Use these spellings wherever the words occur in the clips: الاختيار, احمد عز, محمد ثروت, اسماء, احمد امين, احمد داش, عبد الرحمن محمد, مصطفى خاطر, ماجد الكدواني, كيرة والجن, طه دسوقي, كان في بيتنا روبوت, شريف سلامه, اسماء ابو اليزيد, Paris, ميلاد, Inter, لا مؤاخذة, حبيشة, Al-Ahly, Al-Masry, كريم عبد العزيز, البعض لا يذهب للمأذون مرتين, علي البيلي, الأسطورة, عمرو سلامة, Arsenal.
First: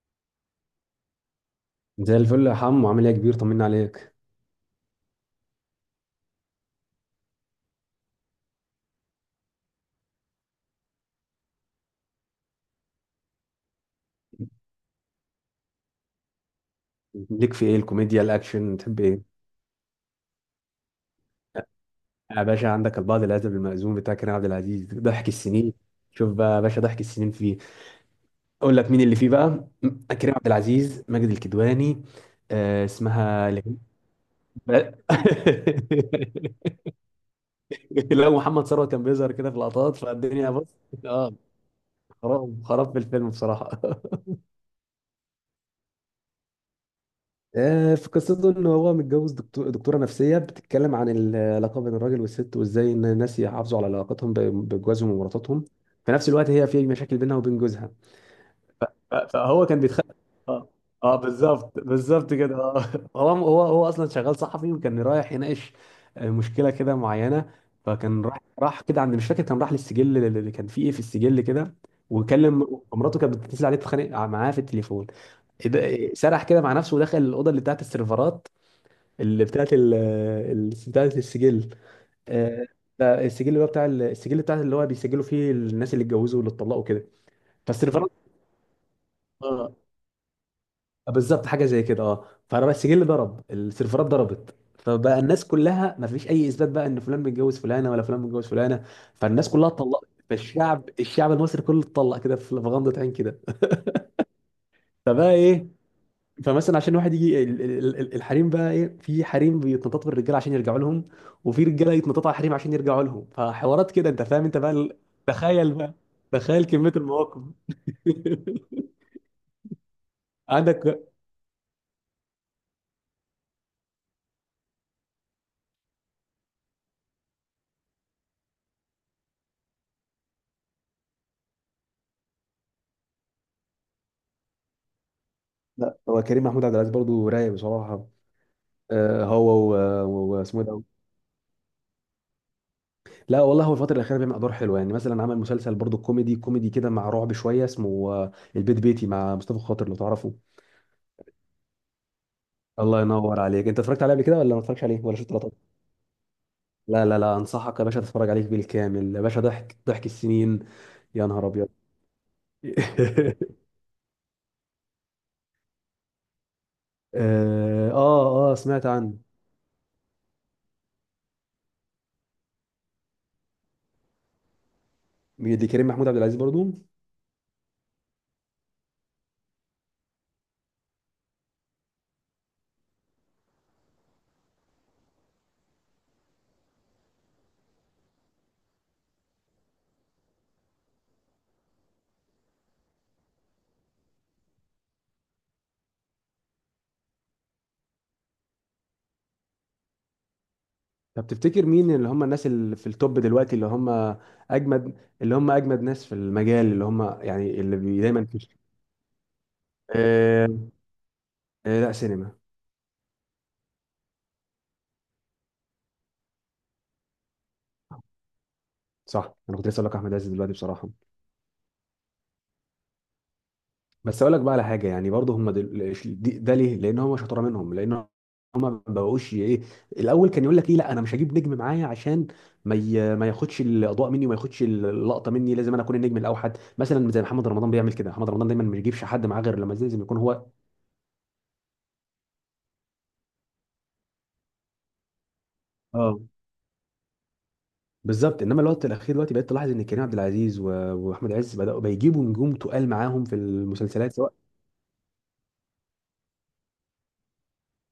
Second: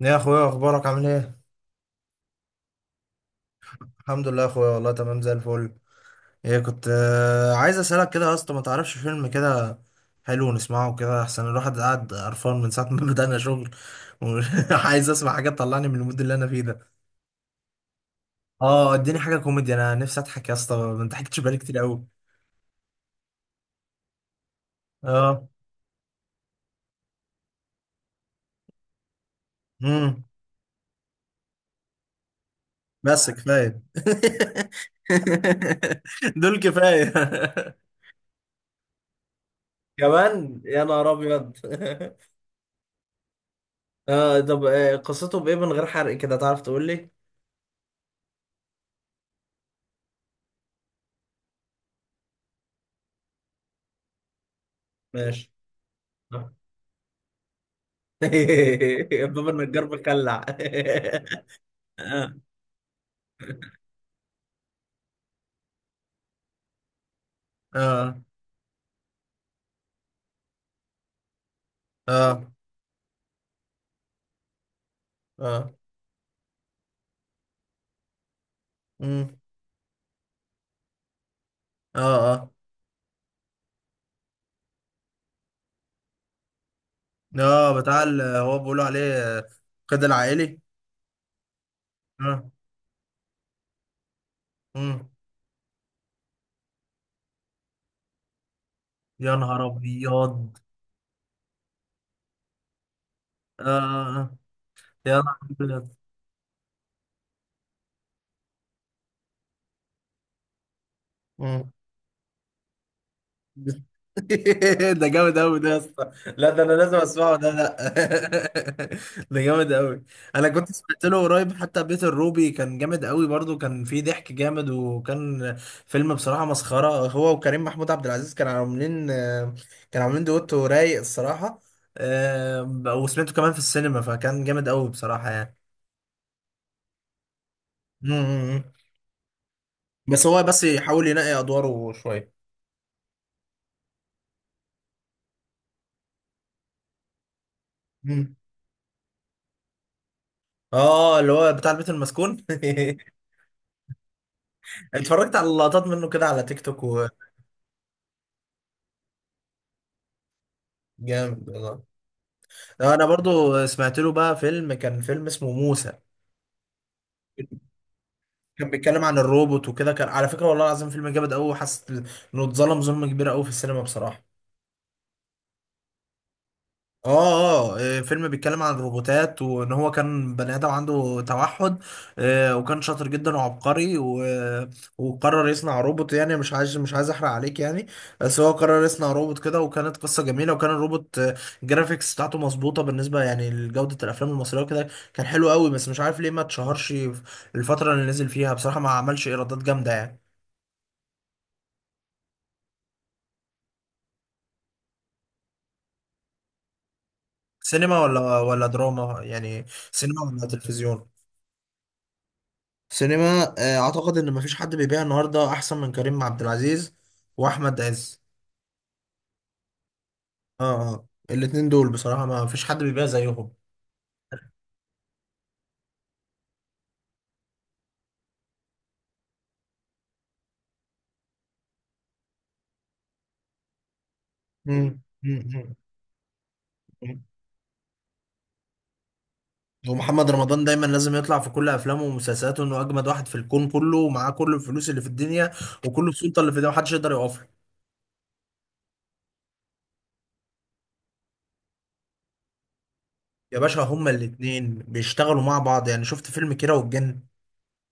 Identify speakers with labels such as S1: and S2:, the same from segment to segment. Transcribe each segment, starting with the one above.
S1: يا اخويا، اخبارك؟ عامل ايه؟
S2: زي الفل يا حمو، عامل ايه يا كبير؟ طمنا عليك.
S1: الحمد لله يا اخويا، والله تمام زي الفل. ايه، كنت عايز اسالك كده يا اسطى، ما تعرفش فيلم كده حلو نسمعه؟ كده احسن، الواحد قاعد قرفان من ساعه ما بدأنا شغل، وعايز اسمع حاجه تطلعني من المود اللي انا فيه ده.
S2: ليك في ايه؟ الكوميديا الاكشن،
S1: اه،
S2: تحب
S1: اديني حاجه
S2: ايه؟
S1: كوميدي، انا نفسي اضحك يا اسطى، ما انت حكيتش بقالي كتير قوي.
S2: يا باشا عندك البعض الادب المأزوم بتاع كريم عبد العزيز، ضحك
S1: اه.
S2: السنين. شوف بقى يا باشا، ضحك السنين فيه. اقول لك مين اللي فيه بقى.
S1: امم
S2: كريم عبد العزيز، ماجد الكدواني.
S1: بس
S2: اسمها
S1: كفايه. دول كفايه.
S2: لو محمد ثروت كان بيظهر كده في لقطات، فالدنيا
S1: كمان،
S2: بص.
S1: يا نهار
S2: اه
S1: ابيض!
S2: خراب خراب في الفيلم بصراحة.
S1: آه، طب قصته بايه من غير حرق كده، تعرف تقول لي؟
S2: في قصته ان هو متجوز دكتور دكتوره نفسيه بتتكلم عن العلاقه بين الراجل والست، وازاي ان الناس يحافظوا على علاقتهم بجوازهم
S1: ماشي.
S2: ومراتاتهم. في نفس الوقت هي في مشاكل بينها وبين جوزها.
S1: باب
S2: فهو كان
S1: النجار
S2: بيتخ.
S1: مخلع.
S2: اه اه بالظبط بالظبط
S1: اه.
S2: كده، هو اصلا شغال صحفي، وكان رايح يناقش مشكله كده معينه.
S1: اه.
S2: فكان راح كده، عند مش فاكر، كان راح للسجل اللي كان فيه ايه في السجل كده.
S1: اه.
S2: وكلم مراته، كانت بتتصل عليه تتخانق معاه في التليفون.
S1: اه.
S2: إيه ده- إيه، سرح كده مع نفسه ودخل الاوضه اللي بتاعت السيرفرات،
S1: مم.
S2: اللي بتاعت بتاعت السجل.
S1: اه. اه.
S2: آه، ده السجل اللي هو بتاع السجل، بتاع اللي هو بيسجلوا فيه الناس اللي اتجوزوا واللي اتطلقوا كده.
S1: اه بتاع
S2: فالسيرفرات.
S1: هو بيقولوا عليه. آه،
S2: آه،
S1: قيد العائلي.
S2: بالظبط حاجه زي كده. اه
S1: اه.
S2: فبقى السجل ضرب، السيرفرات ضربت،
S1: مم.
S2: فبقى الناس كلها ما فيش اي اثبات بقى ان فلان متجوز فلانه ولا فلان متجوز فلانه.
S1: يا
S2: فالناس
S1: نهار
S2: كلها اتطلقت،
S1: ابيض.
S2: فالشعب المصري كله اتطلق كده في غمضه عين كده.
S1: اه، آه. يا
S2: فبقى
S1: نهار
S2: ايه؟ فمثلا عشان واحد يجي الحريم بقى ايه، في حريم بيتنططوا بالرجاله عشان يرجعوا لهم، وفي
S1: ابيض.
S2: رجاله يتنططوا على الحريم عشان يرجعوا لهم، فحوارات كده انت فاهم؟ انت بقى
S1: ده جامد قوي ده
S2: تخيل
S1: يا
S2: بقى،
S1: اسطى. لا ده
S2: تخيل
S1: انا
S2: كميه
S1: لازم اسمعه
S2: المواقف.
S1: ده، لا. ده جامد قوي. انا كنت سمعت
S2: عندك،
S1: له قريب حتى بيت الروبي، كان جامد قوي برضو، كان فيه ضحك جامد، وكان فيلم بصراحة مسخرة، هو وكريم محمود عبد العزيز كانوا عاملين، كانوا عاملين دويتو رايق الصراحة. آه، وسمعته كمان في السينما، فكان جامد قوي بصراحة يعني.
S2: لا هو كريم محمود عبد العزيز برضه رايق بصراحه.
S1: مم.
S2: هو
S1: بس هو
S2: واسمه
S1: بس
S2: إيه ده؟
S1: يحاول ينقي ادواره شوية.
S2: لا والله، هو الفتره الاخيره بيعمل ادوار حلوه، يعني مثلا عمل مسلسل برضه كوميدي، كوميدي كده مع رعب شويه، اسمه
S1: مم.
S2: البيت بيتي، مع مصطفى خاطر لو تعرفه.
S1: اه، اللي هو بتاع البيت المسكون.
S2: الله ينور عليك، انت اتفرجت عليه قبل كده ولا ما اتفرجتش عليه، ولا شفت
S1: اتفرجت على
S2: لقطات؟
S1: لقطات منه كده على تيك توك.
S2: لا لا لا، انصحك يا باشا تتفرج عليه بالكامل يا باشا، ضحك السنين. يا نهار
S1: وجامد
S2: ابيض.
S1: والله. انا برضو سمعت له بقى فيلم، كان فيلم اسمه موسى.
S2: اه اه،
S1: كان
S2: سمعت
S1: بيتكلم
S2: عنه.
S1: عن الروبوت وكده، كان على فكرة والله العظيم فيلم جامد قوي، وحاسس انه اتظلم ظلم كبير قوي في السينما بصراحة.
S2: مين دي؟ كريم محمود عبد العزيز برضو؟
S1: اه اه، فيلم بيتكلم عن الروبوتات، وان هو كان بني ادم عنده توحد. وكان شاطر جدا وعبقري وقرر يصنع روبوت، يعني مش عايز، مش عايز احرق عليك يعني. بس هو قرر يصنع روبوت كده، وكانت قصة جميلة، وكان الروبوت الجرافيكس بتاعته مظبوطة بالنسبة يعني لجودة الافلام المصرية وكده. كان حلو قوي، بس مش عارف ليه ما اتشهرش في الفترة اللي نزل فيها، بصراحة ما عملش ايرادات جامدة يعني.
S2: طب تفتكر مين اللي هم الناس اللي في التوب دلوقتي، اللي هم اجمد، اللي هم اجمد ناس في المجال، اللي هم يعني اللي
S1: سينما
S2: بي دايما في؟
S1: ولا دراما يعني؟ سينما ولا
S2: آه
S1: تلفزيون؟
S2: لا، سينما.
S1: سينما، اعتقد ان مفيش حد بيبيع النهارده احسن من كريم عبد العزيز، واحمد عز.
S2: صح، انا كنت لسه اقول لك احمد عز دلوقتي بصراحه.
S1: اه. اه، الاتنين دول بصراحه ما فيش حد بيبيع زيهم.
S2: بس اقول لك بقى على حاجه، يعني برضه هم ده ليه؟ لان هم شطاره منهم، لان هم ما بقوش ايه. الاول كان يقول لك ايه، لا انا مش هجيب نجم معايا عشان ما ياخدش الاضواء مني، وما ياخدش
S1: مم.
S2: اللقطه مني، لازم
S1: مم.
S2: انا اكون النجم الاوحد، مثلا
S1: مم.
S2: زي محمد رمضان بيعمل كده، محمد رمضان دايما ما بيجيبش حد معاه غير لما لازم يكون
S1: ومحمد
S2: هو.
S1: رمضان دايما لازم يطلع في كل افلامه ومسلسلاته انه اجمد واحد في الكون كله، ومعاه كل الفلوس اللي في الدنيا، وكل
S2: اه،
S1: السلطه اللي في الدنيا، محدش يقدر يقف له.
S2: بالظبط. انما الوقت الاخير دلوقتي بقيت تلاحظ ان كريم عبد العزيز واحمد عز بداوا بيجيبوا نجوم تقال معاهم في
S1: يا باشا هما
S2: المسلسلات سواء.
S1: الاتنين بيشتغلوا مع بعض، يعني شفت فيلم كيرة والجن،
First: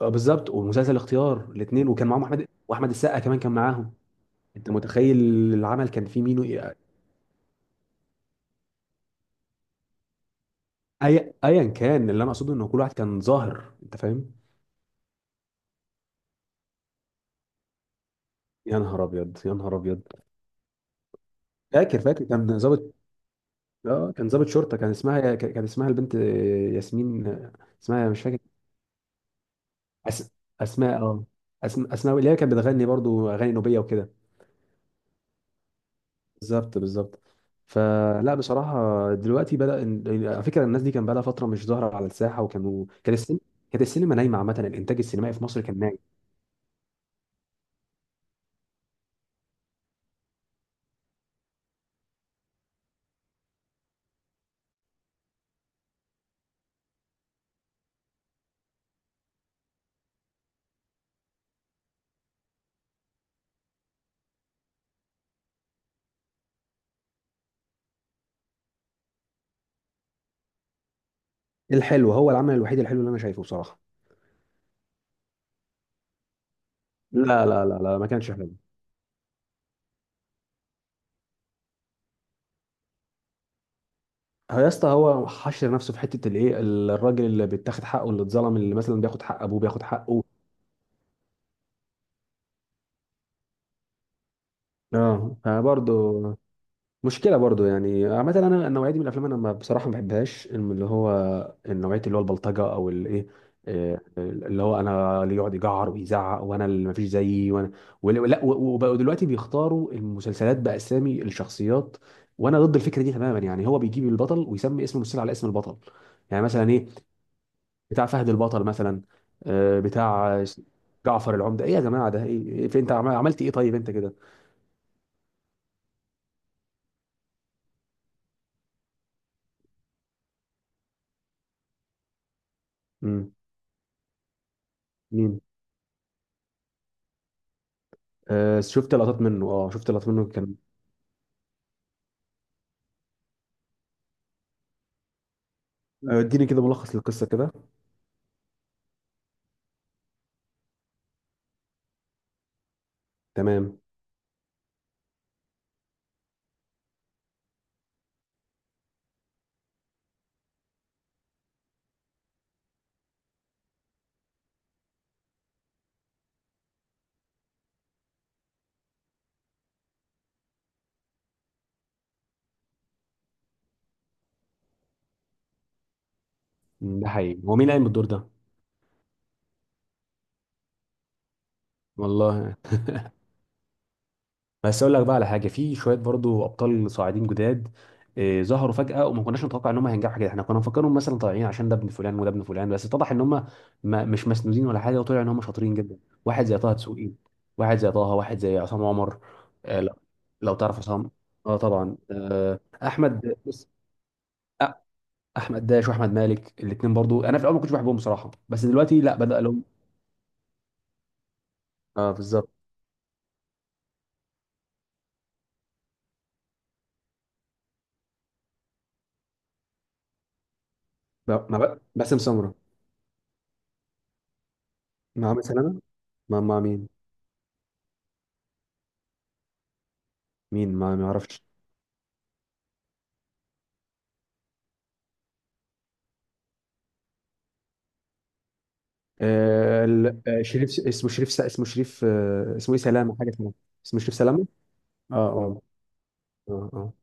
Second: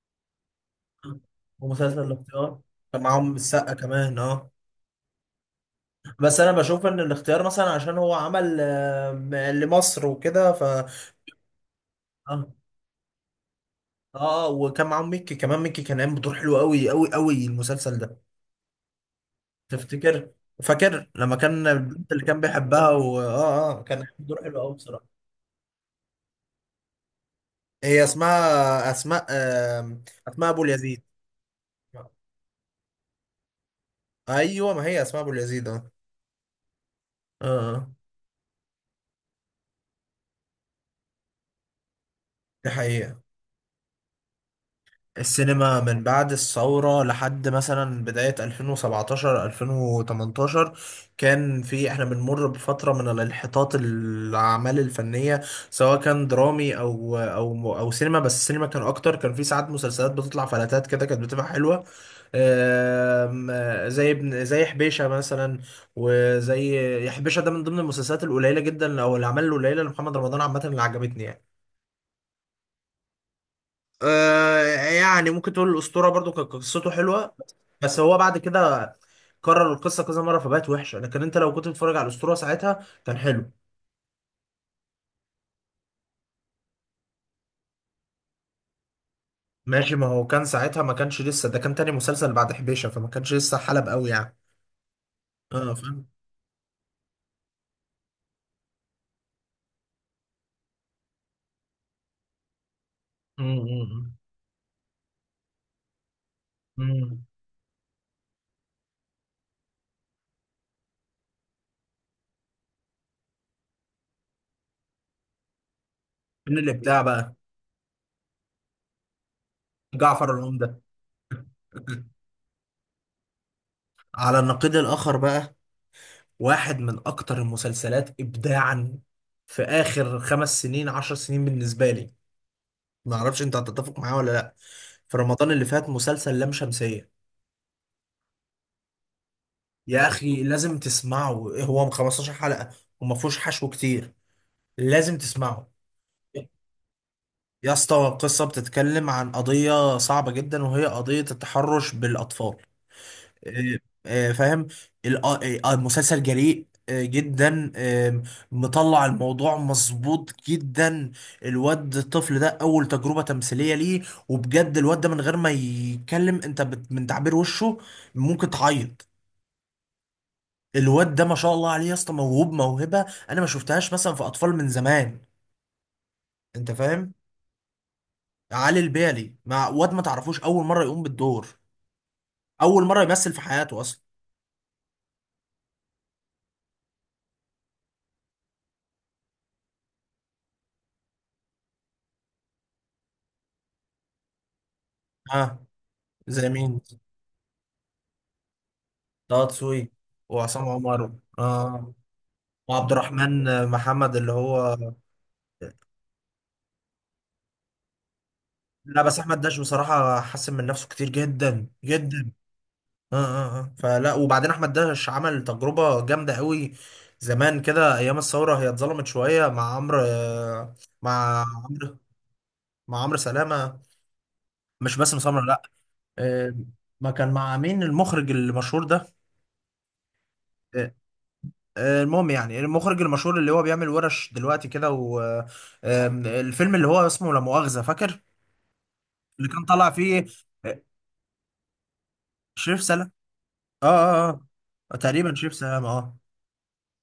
S2: بالظبط، ومسلسل اختيار الاثنين،
S1: ومسلسل
S2: وكان معاهم احمد،
S1: الاختيار
S2: واحمد
S1: كان
S2: السقا
S1: معاهم
S2: كمان كان
S1: السقا
S2: معاهم.
S1: كمان، اه.
S2: انت متخيل العمل كان فيه مين
S1: بس انا
S2: وإيه؟
S1: بشوف ان الاختيار مثلا عشان هو عمل لمصر وكده، ف
S2: اي ايا كان، اللي انا اقصده
S1: اه.
S2: ان كل واحد كان ظاهر، انت فاهم.
S1: اه، وكان معاهم ميكي كمان، ميكي كان قايم بدور حلو قوي قوي قوي المسلسل ده.
S2: يا نهار ابيض، يا نهار ابيض.
S1: تفتكر؟ فاكر لما كان
S2: فاكر
S1: البنت اللي
S2: فاكر
S1: كان
S2: كان
S1: بيحبها
S2: ظابط.
S1: و... اه اه، كان قايم
S2: اه، كان
S1: بدور
S2: ظابط
S1: حلو قوي
S2: شرطه، كان
S1: بصراحه.
S2: اسمها، كان اسمها البنت ياسمين.
S1: هي
S2: اسمها مش فاكر.
S1: اسمها اسماء،
S2: أس...
S1: اسماء ابو اليزيد.
S2: اسماء، اه.
S1: آه،
S2: اسماء اللي هي كانت بتغني برضو اغاني نوبيه وكده.
S1: ايوه، ما هي اسماء ابو اليزيد، اه.
S2: بالظبط بالظبط.
S1: اه، آه.
S2: فلا بصراحه دلوقتي بدا على فكره الناس دي كان بقى لها فتره مش ظاهره على الساحه،
S1: دي
S2: وكانوا،
S1: حقيقه.
S2: كانت السينما نايمه، عامه الانتاج السينمائي في مصر كان
S1: السينما
S2: نايم.
S1: من بعد الثورة لحد مثلا بداية 2017 2018، كان في، احنا بنمر بفترة من الانحطاط، الأعمال الفنية سواء كان درامي أو سينما، بس السينما كان أكتر. كان في ساعات مسلسلات بتطلع فلاتات كده، كانت بتبقى حلوة. آم، آه، زي ابن، زي حبيشة مثلا. وزي حبيشة ده من ضمن المسلسلات القليلة جدا، أو الأعمال القليلة لمحمد رمضان عامة، اللي عجبتني يعني.
S2: الحلو هو العمل الوحيد الحلو اللي انا شايفه بصراحه.
S1: آه، يعني ممكن تقول الأسطورة برضو كانت قصته حلوة،
S2: لا لا لا لا،
S1: بس
S2: ما
S1: هو
S2: كانش
S1: بعد
S2: حلو.
S1: كده كرر القصة كذا مرة فبقت وحشة، لكن انت لو كنت بتتفرج على الأسطورة ساعتها كان حلو.
S2: هو يا اسطى هو حشر نفسه في حته الايه، الراجل اللي بيتاخد حقه، اللي اتظلم، اللي مثلا بياخد حق ابوه، بياخد
S1: ماشي، ما
S2: حقه.
S1: هو كان ساعتها ما كانش لسه، ده كان تاني مسلسل بعد حبيشة، فما كانش لسه حلب قوي يعني.
S2: اه،
S1: اه،
S2: فبرضه
S1: فاهم.
S2: مشكله برضو يعني عامه، انا النوعيه دي من الافلام انا ما بصراحه ما بحبهاش اللي هو النوعيه، اللي هو البلطجه او الايه. إيه،
S1: امم
S2: آه، اللي هو انا، اللي يقعد يجعر ويزعق وانا، اللي ما فيش
S1: امم
S2: زيي، وانا. ولا لا، وبقوا دلوقتي بيختاروا المسلسلات باسامي الشخصيات، وانا ضد الفكره دي تماما. يعني هو بيجيب البطل ويسمي اسم المسلسل على اسم البطل، يعني
S1: من
S2: مثلا ايه،
S1: الإبداع بقى.
S2: بتاع فهد البطل مثلا،
S1: جعفر
S2: بتاع
S1: العمدة.
S2: جعفر العمده. ايه يا جماعه ده ايه؟ انت عملت ايه طيب انت كده؟
S1: على النقيض الآخر بقى، واحد من أكتر المسلسلات إبداعا في آخر خمس سنين، عشر سنين بالنسبة لي، ما اعرفش انت هتتفق معاه ولا لا، في
S2: امم،
S1: رمضان اللي فات، مسلسل لام شمسية.
S2: شفت لقطات منه، اه شفت
S1: يا
S2: لقطات منه
S1: اخي
S2: كان.
S1: لازم تسمعه، هو 15 حلقة وما فيهوش حشو كتير، لازم تسمعه.
S2: اديني كده ملخص للقصه كده.
S1: يا اسطى قصة بتتكلم عن قضية صعبة جدا، وهي قضية التحرش بالأطفال.
S2: تمام.
S1: آه، فاهم. المسلسل جريء جدا، مطلع الموضوع مظبوط جدا. الواد الطفل ده اول تجربة تمثيلية ليه، وبجد الواد ده من غير ما يتكلم، انت من تعبير وشه ممكن تعيط. الواد ده ما شاء الله عليه يا اسطى، موهوب موهبة انا ما شفتهاش مثلا في اطفال من زمان، انت
S2: ده
S1: فاهم.
S2: حقيقي، هو مين قايم بالدور ده؟
S1: علي البيلي مع واد ما تعرفوش، اول مرة يقوم بالدور،
S2: والله.
S1: اول مرة يمثل في حياته اصلا.
S2: بس اقول لك بقى على حاجه، في شويه برضو ابطال صاعدين جداد ظهروا فجاه، وما كناش نتوقع ان هم هينجحوا كده. احنا كنا مفكرهم مثلا طالعين عشان ده ابن فلان وده ابن فلان، بس اتضح ان هم ما مش مسنودين ولا حاجه، وطلع ان هم
S1: ها.
S2: شاطرين جدا. واحد
S1: زي
S2: زي طه
S1: مين؟
S2: دسوقي، واحد زي طه، واحد زي عصام عمر.
S1: طه
S2: آه،
S1: دسوقي،
S2: لو لو
S1: وعصام
S2: تعرف عصام،
S1: عمر.
S2: اه
S1: اه،
S2: طبعا.
S1: وعبد
S2: احمد،
S1: الرحمن
S2: بص
S1: محمد اللي هو...
S2: احمد داش واحمد مالك، الاثنين برضو انا في الاول ما كنتش بحبهم بصراحه، بس دلوقتي
S1: لا
S2: لا،
S1: بس احمد
S2: بدا
S1: داش
S2: لهم.
S1: بصراحه حسن من نفسه كتير جدا
S2: اه
S1: جدا.
S2: بالظبط.
S1: اه اه اه، فلا، وبعدين احمد داش عمل تجربه جامده قوي زمان كده ايام الثوره، هي اتظلمت شويه مع عمرو مع
S2: مع
S1: عمرو،
S2: باسم سمره،
S1: مع عمرو سلامه. مش باسم
S2: مع
S1: سمره، لا.
S2: مثلا، مع
S1: آه،
S2: مع مين؟
S1: ما كان مع مين المخرج المشهور ده؟
S2: مين،
S1: آه،
S2: ما اعرفش.
S1: المهم يعني، المخرج المشهور اللي هو بيعمل ورش دلوقتي كده، والفيلم اللي هو اسمه لا مؤاخذة، فاكر اللي كان طالع فيه؟
S2: شريف
S1: آه،
S2: اسمه شريف، اسمه شريف، اسمه ايه؟
S1: شريف سلام.
S2: سلامه، حاجه سلامه.
S1: اه
S2: اسمه شريف
S1: اه اه.
S2: سلامه. اه
S1: تقريبا شريف
S2: اه
S1: سلام، اه.
S2: اه اه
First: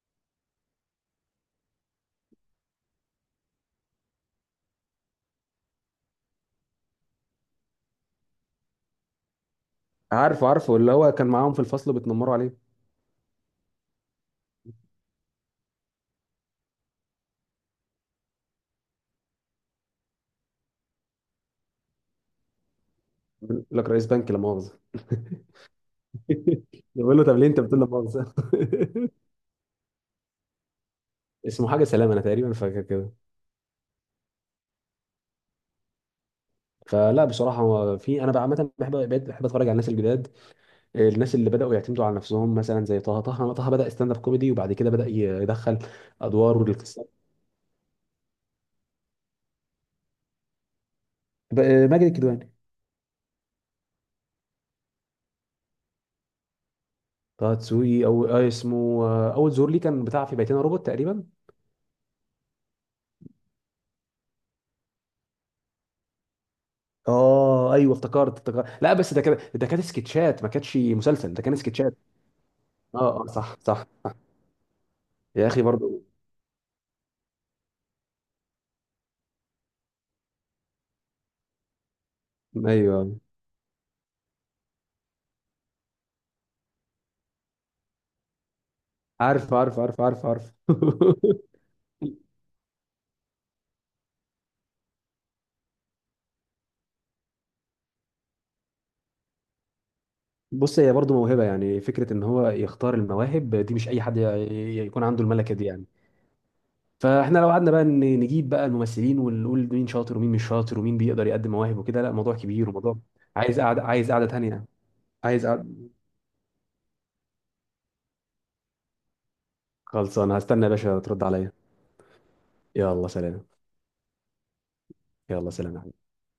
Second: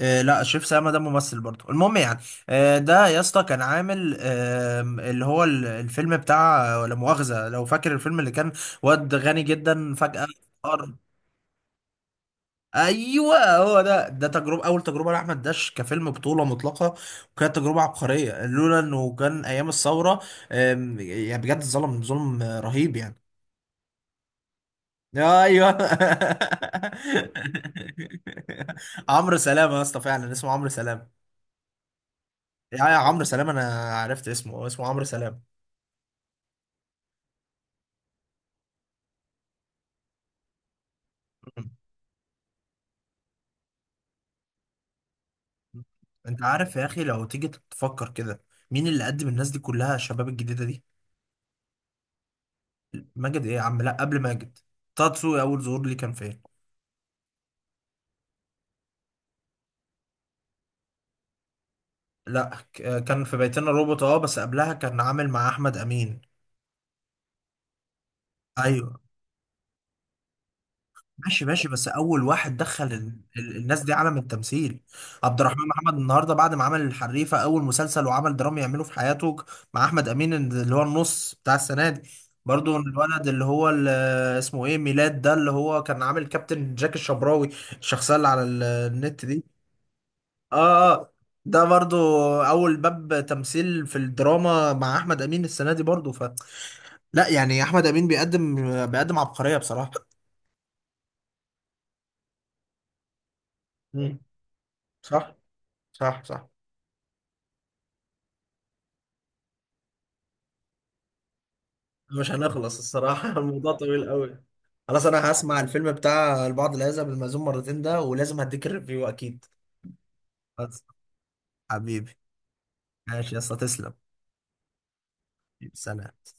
S1: لا شريف سلامة ده ممثل برضه، المهم يعني. ده يا اسطى كان عامل الفيلم بتاع لا مؤاخذة، لو فاكر الفيلم، اللي كان واد غني جدا فجأة
S2: عارفه عارفه،
S1: فقر.
S2: اللي هو كان معاهم في الفصل بيتنمروا عليه.
S1: ايوه هو ده تجربه، اول تجربه لاحمد داش كفيلم بطوله مطلقه، وكانت تجربه عبقريه لولا انه كان ايام الثوره. يعني بجد ظلم، ظلم رهيب يعني.
S2: بيقول لك رئيس بنك لا مؤاخذه.
S1: ايوه.
S2: بيقول له، طب ليه انت بتقول لا مؤاخذه؟
S1: عمرو سلام يا اسطى، فعلا اسمه عمرو سلام.
S2: اسمه حاجه سلامه، انا تقريبا
S1: يا
S2: فاكر
S1: يا
S2: كده.
S1: عمرو سلام، انا عرفت اسمه، هو اسمه عمرو سلام.
S2: فلا بصراحه، هو في انا بقى عامه بحب، بقيت بحب اتفرج على الناس الجداد، الناس اللي
S1: م.
S2: بدأوا يعتمدوا على نفسهم، مثلا زي طه، طه بدأ ستاند اب كوميدي، وبعد كده بدأ يدخل
S1: انت
S2: أدوار
S1: عارف يا اخي
S2: للقصة.
S1: لو تيجي تفكر كده، مين اللي قدم الناس دي كلها، الشباب الجديده دي؟
S2: بقى ماجد الكدواني.
S1: ماجد ايه يا عم، لا قبل ماجد. طه دسوقي اول ظهور ليه كان فين؟
S2: طه دسوقي، أو اسمه، أول ظهور ليه كان بتاع في بيتنا روبوت تقريبا.
S1: لا كان في بيتنا روبوت، اه، بس قبلها كان عامل مع احمد امين.
S2: اه ايوه افتكرت افتكرت، لا
S1: ايوه.
S2: بس ده كده ده كانت سكتشات، ما كانتش مسلسل، ده
S1: ماشي
S2: كان
S1: ماشي، بس
S2: سكتشات.
S1: اول واحد دخل
S2: اه اه، صح
S1: الناس
S2: صح.
S1: دي عالم التمثيل، عبد
S2: يا أخي
S1: الرحمن محمد،
S2: برضو.
S1: النهارده بعد ما عمل الحريفه، اول مسلسل وعمل درامي يعمله في حياته، مع احمد امين اللي هو النص بتاع السنه دي. برضو
S2: أيوه.
S1: الولد اللي هو اسمه ايه، ميلاد ده، اللي هو كان عامل كابتن جاك الشبراوي، الشخصيه اللي على النت دي.
S2: عارف عارف عارف عارف عارف.
S1: اه، آه. ده برضو اول باب تمثيل في الدراما، مع احمد امين السنه دي برضو. لا يعني احمد امين بيقدم عبقريه بصراحه.
S2: بص، هي برضو موهبة، يعني فكرة إن هو يختار المواهب دي، مش أي حد
S1: مم.
S2: يكون عنده
S1: صح.
S2: الملكة دي يعني.
S1: صح صح.
S2: فاحنا لو قعدنا بقى نجيب بقى الممثلين ونقول مين شاطر ومين مش شاطر ومين بيقدر يقدم مواهب وكده، لا
S1: مش
S2: موضوع كبير
S1: هنخلص
S2: وموضوع.
S1: الصراحه،
S2: عايز
S1: الموضوع
S2: قعدة،
S1: طويل
S2: عايز قعدة
S1: قوي.
S2: تانية.
S1: خلاص، انا
S2: عايز
S1: هسمع
S2: قعدة.
S1: الفيلم بتاع البعض لا يذهب للمأذون مرتين ده، ولازم هديك الريفيو اكيد.
S2: خلصانه، هستنى يا
S1: خلاص.
S2: باشا ترد عليا.
S1: حبيبي.
S2: يلا
S1: ماشي يا
S2: سلام.
S1: اسطى، تسلم.
S2: يلا سلام يا حبيبي.
S1: سلام.